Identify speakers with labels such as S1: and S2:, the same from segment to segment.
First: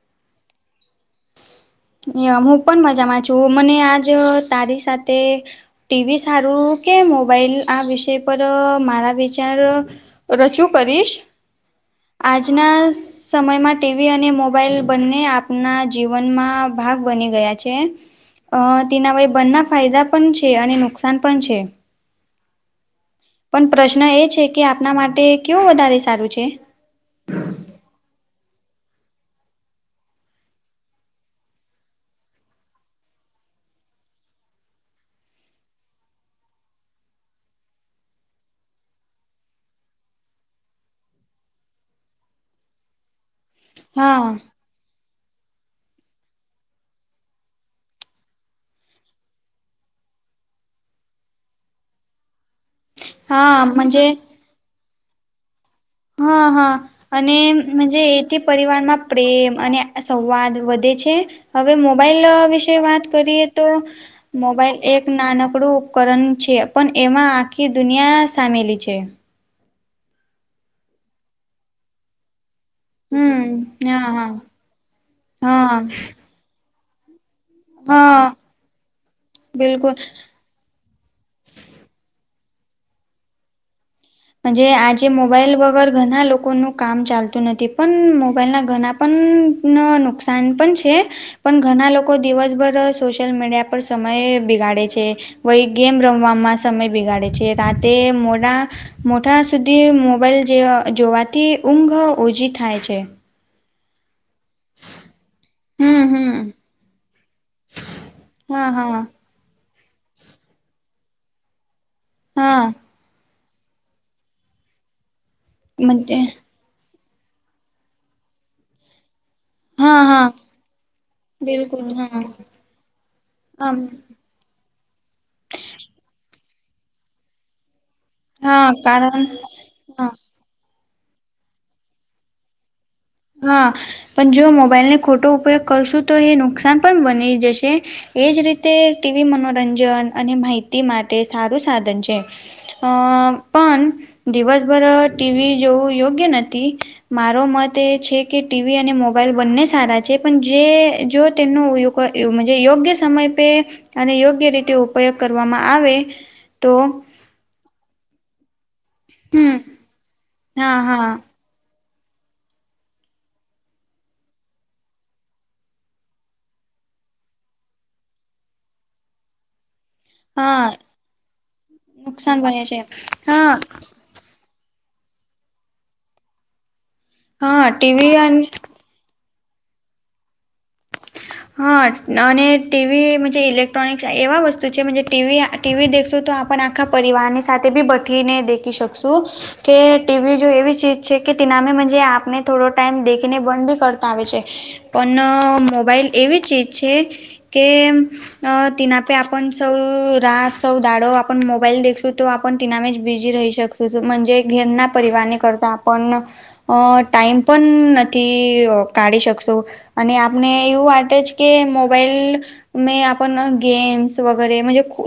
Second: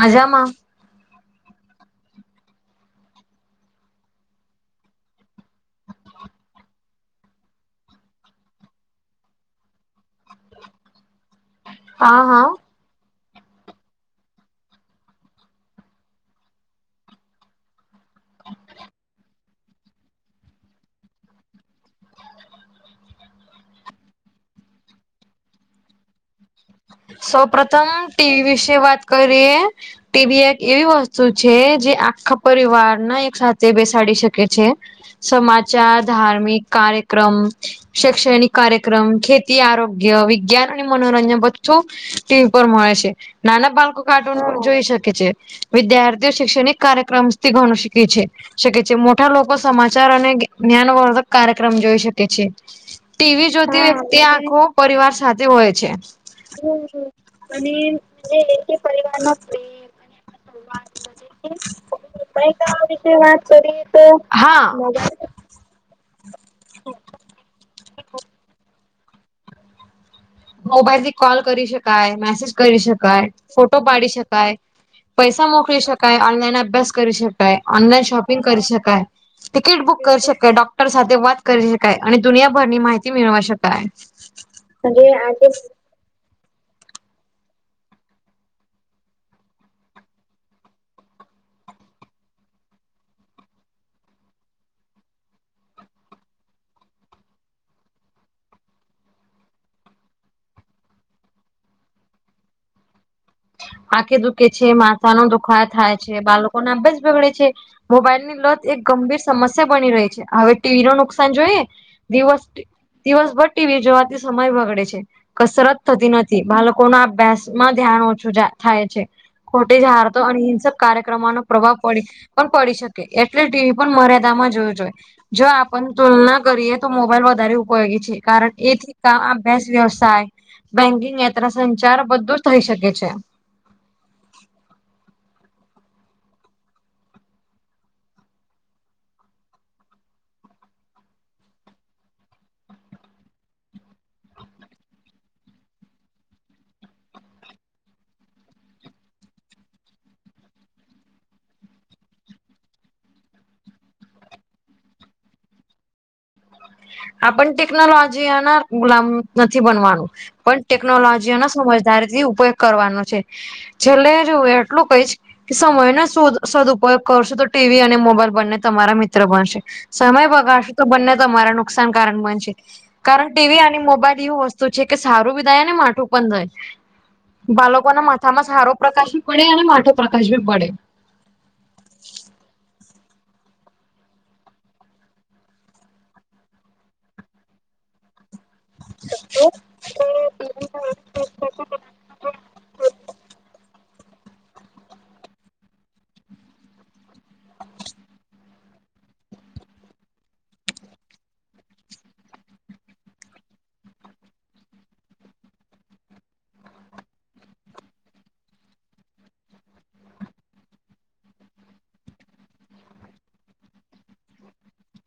S1: મજામાં.
S2: [unintelligible] હું પણ મજામાં છું. મને આજ તારી સાથે ટી વી સારું કે મોબાઈલ, આ વિષય પર મારા વિચાર રજૂ કરીશ.
S1: હા હા
S2: આજના સમયમાં ટી વી અને મોબાઈલ બંને આપના જીવનમાં ભાગ બની ગયા છે. અહ તેના વય બંના ફાયદા પણ છે, અને નુકસાન પણ છે. પણ પ્રશ્ન એ છે કે આપણા માટે ક્યું વધારે સારું છે?
S1: સૌ પ્રથમ ટી વી વિશે વાત કરીએ. ટી વી એક એવી વસ્તુ છે, જે આખા પરિવાર ના એક સાથે બેસાડી શકે છે. સમાચાર, ધાર્મિક કાર્યક્રમ શૈક્ષણિક કાર્યક્રમ, ખેતી, આરોગ્ય, વિજ્ઞાન અને મનોરંજન બધું છુ ટી વી ઉપર મળે છે. નાના બાળકો
S2: હા
S1: કાર્ટુન જોઈ શકે છે. વિદ્યાર્થીઓ શૈક્ષણિક કાર્યક્રમથી ઘણું શીખે છે. શકે છે, મોટા લોકો સમાચાર અને જ્ઞાનવર્ધક કાર્યક્રમ જોઈ શકે છે. ટી વી
S2: હા
S1: જોતી
S2: મજે
S1: વખતે આંખો પરિવાર સાથે હોય છે.
S2: હા હા અને મનજે એથી પરિવારમાં પ્રેમ અને સંવાદ વધે છે. હવે મોબાઈલ વિશે વાત કરીએ તો
S1: હા
S2: મોબાઈલ એક
S1: મોબાઈલ
S2: નાનકડું ઉપકરણ છે પણ એમાં આખી દુનિયા સામેલી છે.
S1: મોબાઈલથી કૉલ કરી શકાય, મેસેજ કરી શકાય. કાય,
S2: હમ
S1: ફોટો પાડી
S2: હા હા
S1: શકાય, પૈસા
S2: હા
S1: મોકલી શકાય, ઓનલાઈન અભ્યાસ કરી શકાય. ઓનલાઈન
S2: હા
S1: શોપિંગ કરી શકાય, ટિકિટ
S2: બિલકુલ
S1: બુક કરી શકાય ડોક ટર સાથે વાત કરી શકાય, અને દુનિયાભર ની માહિતી મેળવા શકાય.
S2: જ આજે મોબાઈલ વગર ઘણા લોકોનું કામ ચાલતું નથી પણ મોબાઈલના ઘણા પણ નુકસાન પણ છે. પણ ઘણા લોકો દિવસભર સોશિયલ મીડિયા પર સમય બિગાડે છે. વય ગેમ રમવામાં સમય બિગાડે છે રાતે મોડા મોટા સુધી મોબાઈલ જેવા જોવાથી ઊંઘ ઓછી થાય છે.
S1: આખે દુખે છે માતા નો દુખાાય થાય
S2: હમ
S1: છે
S2: હમ
S1: બાળકોને અભ્યાસ બગડે છે. મોબાઈલ ની લત
S2: હા
S1: એક
S2: હા
S1: ગંભીર સમસ્યા બની રહી છે, હવે ટીવી નો નુકસાન જોઈએ. દિવસ
S2: હા
S1: દિવસભર ટીવી જોવાથી સમય બગડે છે, કસરત થતી
S2: મજે
S1: નથી બાળકો કો ના અભ્યાસ માં ધ્યાન ઓછું થાય છે. ખોટી જ
S2: હા
S1: હારતો
S2: હા
S1: અને હિન્સક કાર્યક્રમોનો પ્રભાવ
S2: બિલકુલ
S1: પડી
S2: હા
S1: પણ પડી શકે એટલે
S2: આમ
S1: ટીવી પણ મર્યાદા જોવું જોઈએ જો આપ તુલના કરીએ તો મોબાઈલ વધારે ઉપયોગી છે. કારણ
S2: હા
S1: એથી
S2: કારણ
S1: આ બેસ્ટ
S2: હા
S1: વ્યવસાય બેન્કિંગ યાત્રા સંચાર બધું જ થઈ શકે છે.
S2: હા પણ જો મોબાઈલ ને ખોટો ઉપયોગ કરશું તો એ નુકસાન પણ બની જશે. એજ રીતે ટીવી મનોરંજન અને માહિતી માટે સારું સાધન છે. અ પણ દિવસભર ટીવી જોવું યોગ્ય નથી મારો મત છે કે ટીવી અને મોબાઈલ બંને સારા છે પણ જે જો તેનો યોગ યોગ્ય સમય પે અને યોગ્ય રીતે ઉપયોગ કરવામાં આવે તો
S1: આ પણ ટેકનોલોજીઅન ગુલામ
S2: હમ
S1: નથી બનવાનું પણ
S2: હા હા
S1: ટેકનોલોજીના સમઝ સમજદારથી પયોગ કરવાનો છે, છેલ્લે જો એટલું કઈશ કે સમય નો સુદ સદુપયોગ કરશો તો ટીવી અને મોબાઈલ બંને તમારા મિત્ર બનશે. સમય
S2: હા
S1: બગાડશો તો બંને તમારા નુકસાનકારક
S2: નુકસાન
S1: બનશે
S2: બને છે
S1: કારણ
S2: હા
S1: ટીવી અને મો મોબાઈલ એવું વસ્તુ છે કે સારું બી દાય ને માથું પણ જાય
S2: હા
S1: બાળકો ના
S2: ટીવી અને
S1: માથામાં સારો પ્રકાશ ભી પડે અને માથે પ્રકાશ બી પડે
S2: હા અને ટીવી મનજે ઇલેક્ટ્રોનિક્સ એવા વસ્તુ છે જે ટીવી ટીવી દેખશું તો આપણ આખા પરિવારની સાથે બી બેઠીને દેખી શકશું કે ટીવી જો એવી ચીજ છે કે તિનામે મનજે આપને થોડો ટાાઈમ દેખને બંધ ભી કરતા આવે છે પણ મોબાઈલ એવી ચીજ છે કે અ તિનાફે આપ સૌ રાત સૌ દાડો આપ મોબાઈલ દેશું તો આપ તિનાફ જ બિઝી રહી શક મનજે ઘેરના પરિવાની કરતા આપણ અ ટાઈમ પણ નથી કાઢી શકશું અને આપને એવું તે જ કે મોબાઈલ મે આપ ગેમ્સ વગેરે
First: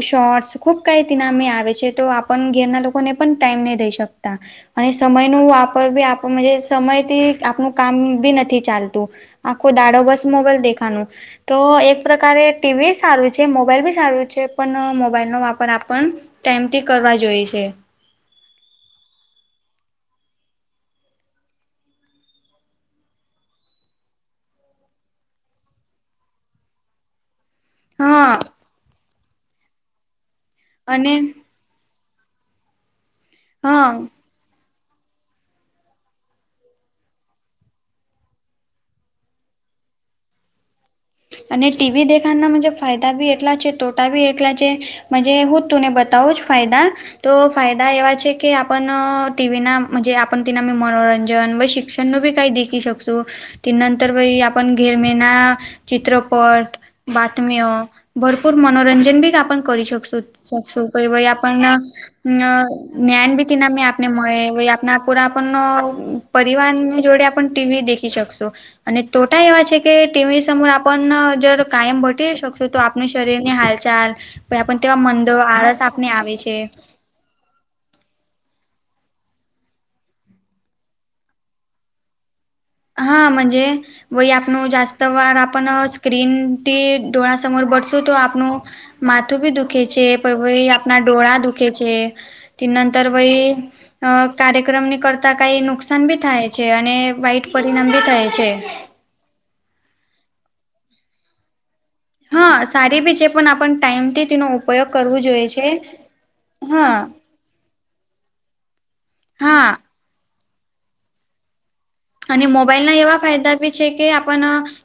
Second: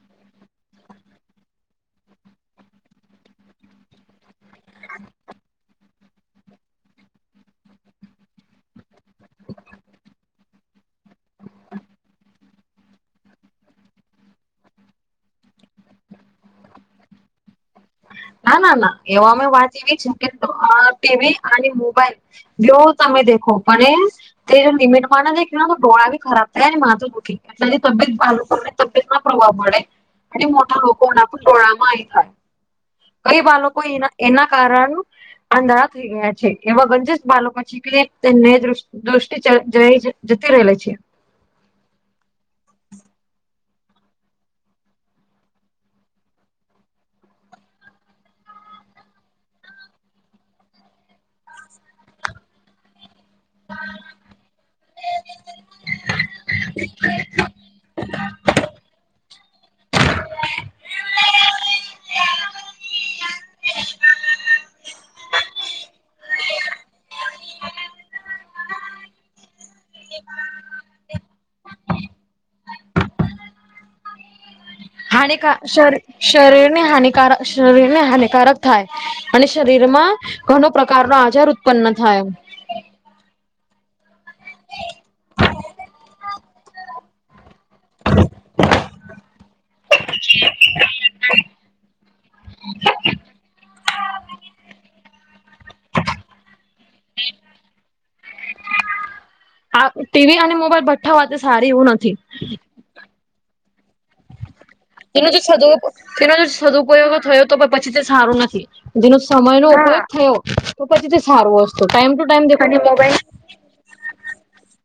S2: શોર્ટ્સ ખૂબ કઈ તિનામે આવે છે તો પણ ઘેરના લોકો ને પણ ટાઈમ નહી દઈ શકતા અને સમય નુ વાપર બી આપ સમયથી આપનું કામ બી નથી ચાલતું આખો દાડો બસ મોબાઈલ દેખાનો તો એક પ્રકારે ટીવી સારું છે મોબાઈલ બી સારું છે પણ મોબાઈલનો વાપર આપણ. તેમથી કરવા જોઈ છે.
S1: ના ના ના એવા અમે વાત એવી છે કે આ ટીવી અને મોબાઈલ [unintelligible] દેખો મને તે લિમિટ મામા ની દેખીયો તો ડોડા બી ખરાબ થાય અને માથું દુઃખી એટલાની તબિયત
S2: હા
S1: બાળકોને તબિયત ના પ્રભાવ પડે અને મોટા
S2: અને
S1: લોકોના પણ ટોળામાં થાય કઈ બાળકો
S2: હા
S1: એના એના કારણ આંધળા થઈ ગયા છે એવા ગંજસ બાળકો છેીખલેને દષ દૃષ્ટિ જ જતી રહેલા છે.
S2: અને ટીવી દેખાના ફાયદા બી એટલા છે તોટા બી એટલા છે હું તુંને બધુ તો જ ફાયદા તો ફાયદા એવા છે કે આપણ ટીવી ના આપ તના મનોરંજન પશી શિક્ષણ ન બી કઈ દેખી શકશ તે નંતર ભાઈ આપ ઘેર મેના ચિત્રપટ બતમ્ય ભરપૂર મનોરંજન બી આપણ કરી છુ [unintelligible] અ જ્ઞાન ભી તેના મે આપને મળે આપને પુરા આપ પરિવારની જોડે આપ ટીવી દેખી શકશુ. અને તોટા એવા છે કે ટીવી આપ જર કાયમ ભટે શકશો તો આપણી શરીર ની હાલચાલ પણ તેવા મંદ આળસ આપને આવે છે.
S1: શરીર ને હાનિકારક થાય અને શરીરમાં ઘણ પ્રકાર નો આજાર ઉત્પન થાય.
S2: હા મજે વય આપનું જાસ્ત વાર આપણ સ્ક્રીનથી ડોળા સમર બરશું તો આપણુ માથું ભી દુખે છે આપણા ડોરા દુખે છે. ત નંતર વય અ કાર્યક્રમની કરતાં કઈ નુકસાન ભી થાય છે અને વાઈટ પરિણામ બી થાય છે.
S1: આ ટીવી અને મોબાઈલ બઠ્ઠા હોતે સારી એવું નથી.
S2: હા સારી બી છે પણ આપણ ટાઈમથી તેનો ઉપયોગ કરવો
S1: તેનો જે
S2: જોઈએ
S1: સદુ
S2: છે.
S1: તેનો જે
S2: હા
S1: સદુપયોગ થયો તો પછી તે સારું નથી. જેનો સમય નો
S2: હા
S1: ઉપયોગ થયો તો પછી તે સારોત ટાઈમ ટુ ટાઈમ મોબાઈલ
S2: એવી છે કે આપ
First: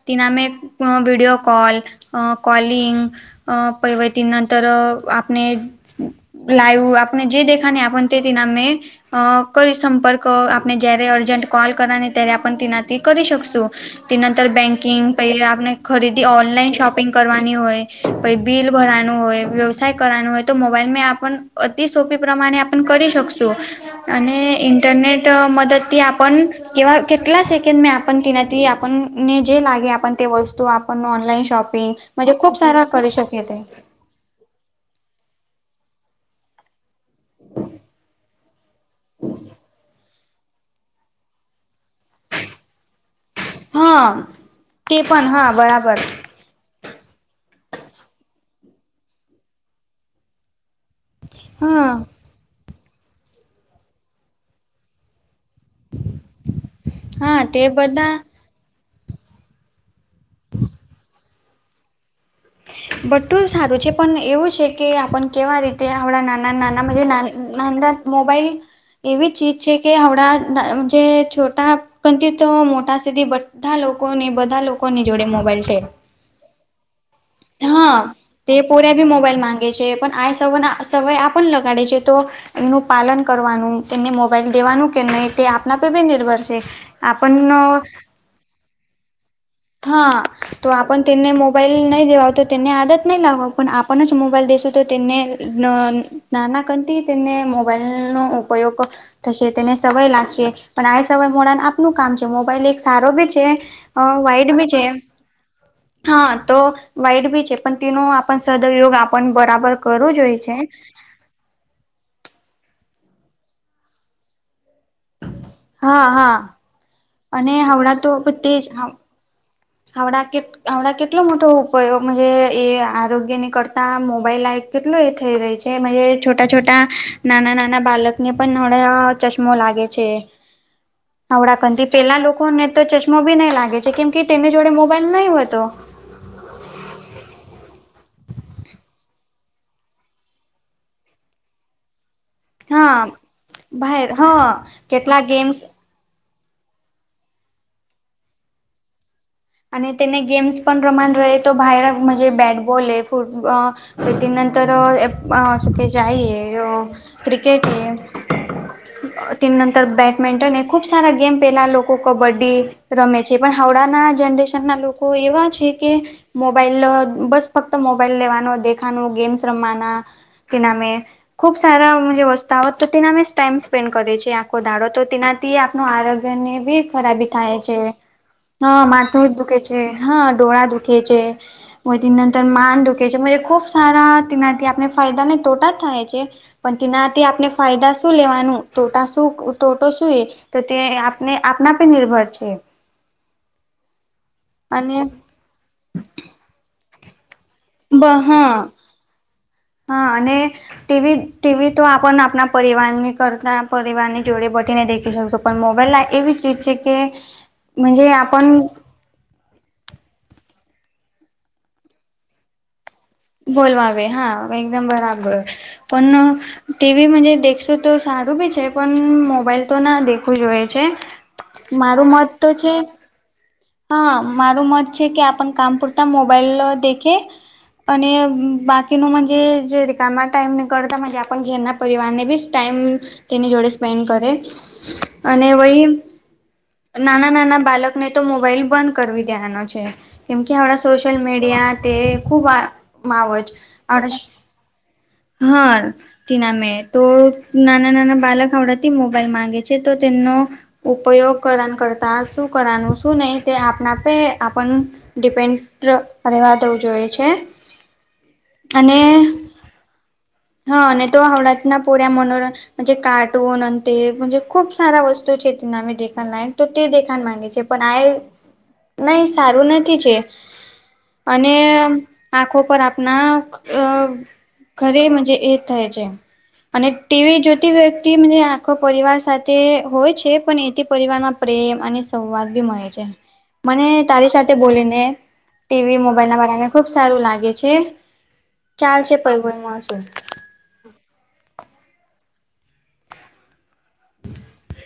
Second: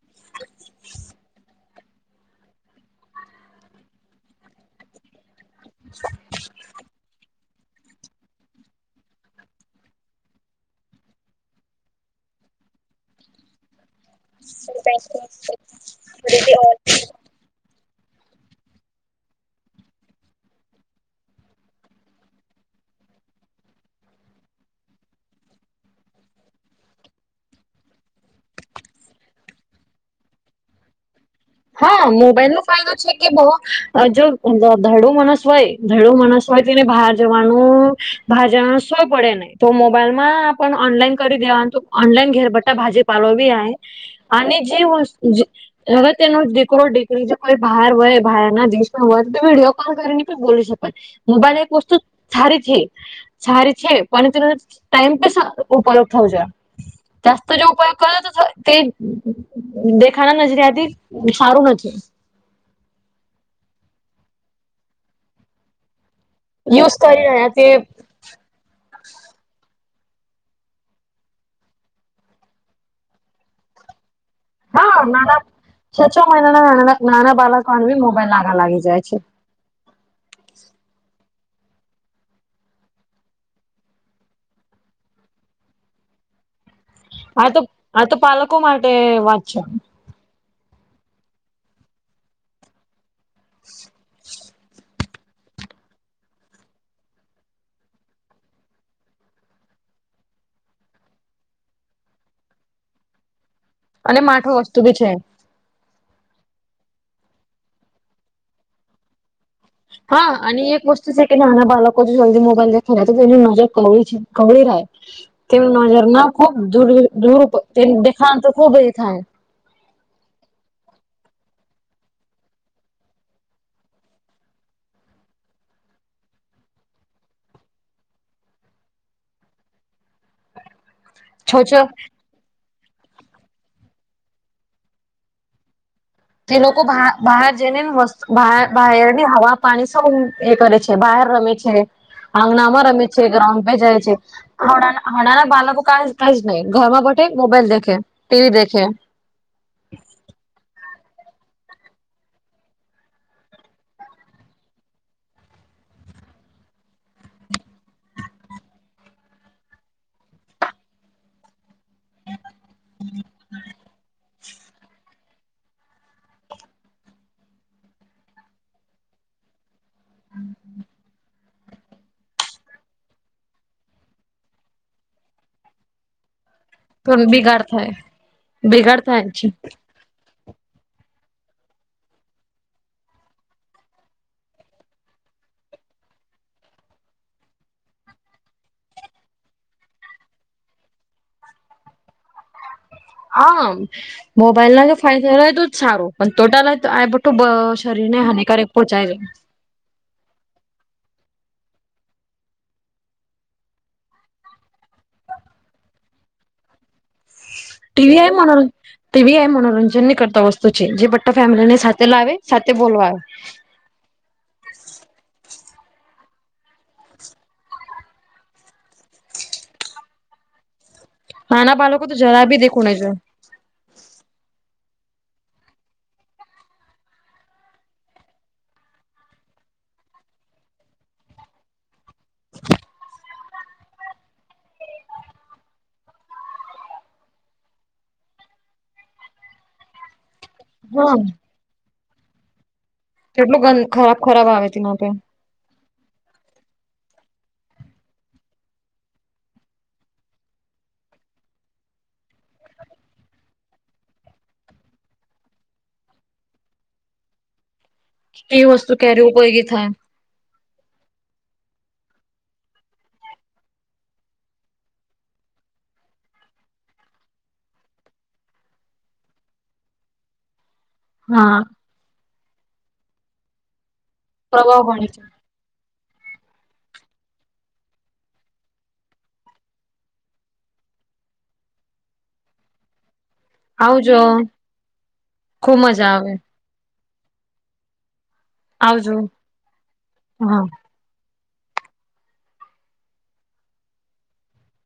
S2: તિનામે વિડિયો કોલ અ કોલિંગ અ પૈવટી નંતર આપણે લાઈવ આપણે જે દેખાને આપન તે દિનામે કરી સંપર્ક આપને જ્યારે અર્જેન્ટ કોલ કરની ત્યારે આપ તના કરી શક ત નર બકિંગ પ ખરીદી ઓનલાઈન શોપિંગ કરવાની હોય પ બિલ ભરવાનું હોય વ્યવસાય કરવાનો હોય તો મોબાઈલમાં આપણ અતિ સોપી પ્રમાણે આપ કરી શકશું. અને ઇન્ટરનેટ મદદથી આપણ કે કેટલા સેકન્ડ મેં આપ તના આપણને જે લાગે આપ તે વસ્તુ આપણ ઓનલાઈન શોપ
S1: હા મોબાઈલ નો ફાયદો છે કે બો આ જો ધડું મણસ હોય ધડું મણસ હોય તેને બહાર જવાનું બહાર જવાનું ય પડે નહી તો મોબાઈલ માં પણ ઓનલાઈન કરી દેવાનું ઓનલાઈન ઘેરબટ્ટા ભાજી પાાલો બી
S2: હા
S1: અને જે
S2: તે
S1: વસ્તુ
S2: પણ
S1: જ
S2: હા બરાબર
S1: જવત તેનો દીકરો દીકરી જો કોઈ બહાર હોય બહાર ના દેશમાં હોય તો વિડીયો કોલ કરીને પણ બોલી શકે. મોબાઈલ એક
S2: હા
S1: વસ્તુ સારી છે સારી છે પણ ટાઈમ ઉપયોગ થવ છે
S2: હા
S1: જાસ્ત
S2: તે
S1: જે ઉપયોગ કરો
S2: બધા
S1: તો તે દેખાના નજરિયાથી સારું નથી
S2: બટું સારું છે પણ એવું છે કે આપ કેવા રીતે આવડા નામ નાના
S1: યુઝ કરી રહ્યા તે
S2: ના મોબાઈલ એવી ચીજ છે કે હણાં જે છોટા [unintelligible] મોટા સુધી બધા લોકોને બધા લોક
S1: હા નાના છ-છ મહિના નાના-નાના બાળકોને
S2: હા
S1: બી મોબાઈલ
S2: તે
S1: [unintelligible] લાગી
S2: પોર્યા બી
S1: જાય છે.
S2: મોબાઈલ માંગે પણ આ સવ સવય આપ પણ લગાડે છે તો એ ન પાલન કરવાનું તેમને મોબાઈલ દેવાનું કે નહીં તે આપના પરે બી નિર્ભર છે.
S1: આ
S2: આપણ
S1: તો આ તો પાલકો માટે વાત છે
S2: હા તો આપણ તેને મોબાઈલ નહી દવા તો તેને આદત નહી લાગવા પણ આપણ જ મોબાઈલ દેશો તો તેમને નાના કથી તેમને મોબાઈલનો ઉપયોગ થશે. તેને સવય લાગશે, પણ આ સવય મોડા આપનું કામ છે, મોબાઈલ એક સારો બી છે. અહ
S1: અને
S2: વાઈટ
S1: માઠું
S2: બી
S1: વસ્તુ
S2: છે હા તો વાઈટ બી છે, પણ તેનો સદ્ઉયોગ આપન બરાબર કરવો
S1: હા,
S2: જોઈએ છે
S1: અને એક વસ તું છે કે નાના બાળકો જલ્દી મોબાઈલ ખેલાય તો તેની નજર કવળી છે કવળી રાય તેમ
S2: હા
S1: નજરમાં
S2: હા
S1: ખુબ દૂર દૂર
S2: અને
S1: તેન દેખાણ તો ખુબ એ થાય.
S2: હાવડા કે હાવડા કેટલો મોટો ઉપયોગ મનજે એ આરોગ્યની કરતા મોબાઈલ લાઈક કેટલું એ થઈ રહી છે એ મનજે છોટા છોટા નાના નાના બાલકને પણ નડા ચશ્મા લાગે છે.
S1: છો છ
S2: આવળકથી પેલા લોકોને તો ચશ્માો બી નહી લાગે છે કેમ કે તેની જોડે મોબાઈલ નહી હોતો.
S1: તે લોકો બહાર બહાર જઈને વસ્ત બહાર ની હવા પાણી સૌ એ કરે છે બહાર રમે છે. આંગનામાં
S2: હા
S1: રમે છે ગ્રાઉન્ડ પે જાય
S2: ભાઈ
S1: છે
S2: હા
S1: ડા
S2: કેટલા
S1: હડાના
S2: ગેમ્સ
S1: બાલકો કાજ કઈજ નહી ઘર માં બેઠે મોબાઈલ દખે ટી વી દખે.
S2: અને તેને ગેમ્સ પણ રમાન રહે તો ભૈરજ જે બેટબોલ ફૂં અહ પે તે નંતર અહ સુખે ખેંચ આઈ અહ ક્રિકેટ એ તે નંતર બેડમિન્ટન એ ખૂબ સારા ગેમ પહેલા લોકો કબડ્ડી રમે છે પણ હાવડાના જનરેશન ના લોકો એવા છે કે મોબાઈલ બસ ફક્ત મોબાઈલ લેવાનો દેખાનું ગેમ્સ રમવાના તે નામે ખૂબ સારા ઓ વસતા ઓ હોત તો તના અમે ટાઈમ સ્પેન્ડ કરએ છીએ આંખો દાડો તો તેના તે આપણું આરોગ્ય ને બી
S1: પણ
S2: ખરાબી થાય
S1: બિગાડ
S2: છે. હા
S1: બિગાડ
S2: માં
S1: થાય
S2: છે હા ડોળા દુખે છે. વધી તે નંતર માન દુખે છે ખુબ સારા તેનાથી આપડે ફાયદા ને તોટા જ થાય છે. પણ તેનાથી આપને ફાયદા શું લેવાનું ટોટા શું તોટો શું એ તો તે આપને આપના પર નિર્ભર છે.
S1: હા મોબાઈલ ના જો
S2: અને
S1: ફાયદા હો તો જ સારું પણ ટોટલ આ બટું બ શરીર
S2: બ
S1: ને હાનિકારક
S2: હા
S1: પોહોંચાઈ જાય.
S2: હા અને ટીવી ટીવી તો આપણ આપણા પરિવારની કરતા પરિવારની જોડે બીને દેખી શકશો. પણ મોબાઈલ આ એવી ચીજ છે કે મજે
S1: ટીવીઆ
S2: આપણ
S1: મનોરંજન તેવીી આ મનોરંજન ની કરતા વસ્તુ છે જે બટા ફેમિલી ને સાથે લાવે સાથે બોલવા આવે.
S2: બોલવાવે હા એકદમ બરાબર, પણ ટીવી મ દેખશું તો સારું બી છે પણ મોબાઈલ તો ના દેખવું જ હોઈ છે.
S1: નાના
S2: મારું
S1: બાળકો તો
S2: મત
S1: જરાબ ભી
S2: છે.
S1: દખું નને જો.
S2: હા મારું મત છે કે આપણ કામ પૂરતા મોબાઈલ દેખે. અને બાકીનુંજ જે કામ ટાઈમ નીકળતા આપ જેના પરિવારને વિચ ટાઈમ તેની જોડે સ્પેન્ડ કરે, અને વહી નાના નાના બાલકને તો મોબાઈલ બંધ કરવી દેવાનો છે, કેમકે આપણાં
S1: હા
S2: સોશિયલ મીડિયા તે ખૂબ આ માવજ
S1: કેટલું ગં
S2: આપડ
S1: ખરાબ ખરાબ આવે તેના પે
S2: હા. તના મે તો નાના નાના બાળક આવડાથી મોબાઈલ માંગે છે તો તેમનો ઉપયોગ કરવા કરતા શું કરવાનું શું નહી તે આપણા આપે આપણ ડિપેન્ડ રહેેવા દવું જોઈએ છે.
S1: એવી
S2: અને
S1: વસ્તુ કેરી કોઈગી થાય.
S2: હા અને તો હડાતના પોર્યા મનોરં જ કાર્ટૂન અને તે ખૂબ સારા વસ્તુ છેતીના દેખણ લ તો તે દેન માંગે છે. પણ આ નહી સારું નથી છે, અને
S1: હા
S2: આંખો પર આપણા અ
S1: પ્રભાવ
S2: ઘરે
S1: ભણે છે
S2: મજ એ થાય છે. અને ટીવી જોતી વ્યક્તિ મુજે આખો પરિવાર સાથે હોય છે પણ એથી પરિવારમાં પ્રેમ અને સંવાદ મળે છે મને
S1: આવજો
S2: તારી સાથે બોલીને
S1: ખુબ
S2: ટીવી
S1: મજા
S2: મોબાઈલ
S1: આવે
S2: ના બધાના ખુબ સારું લાગે છે ચાલ
S1: આવજો
S2: છે પએ મળશું.
S1: હા
S2: હમ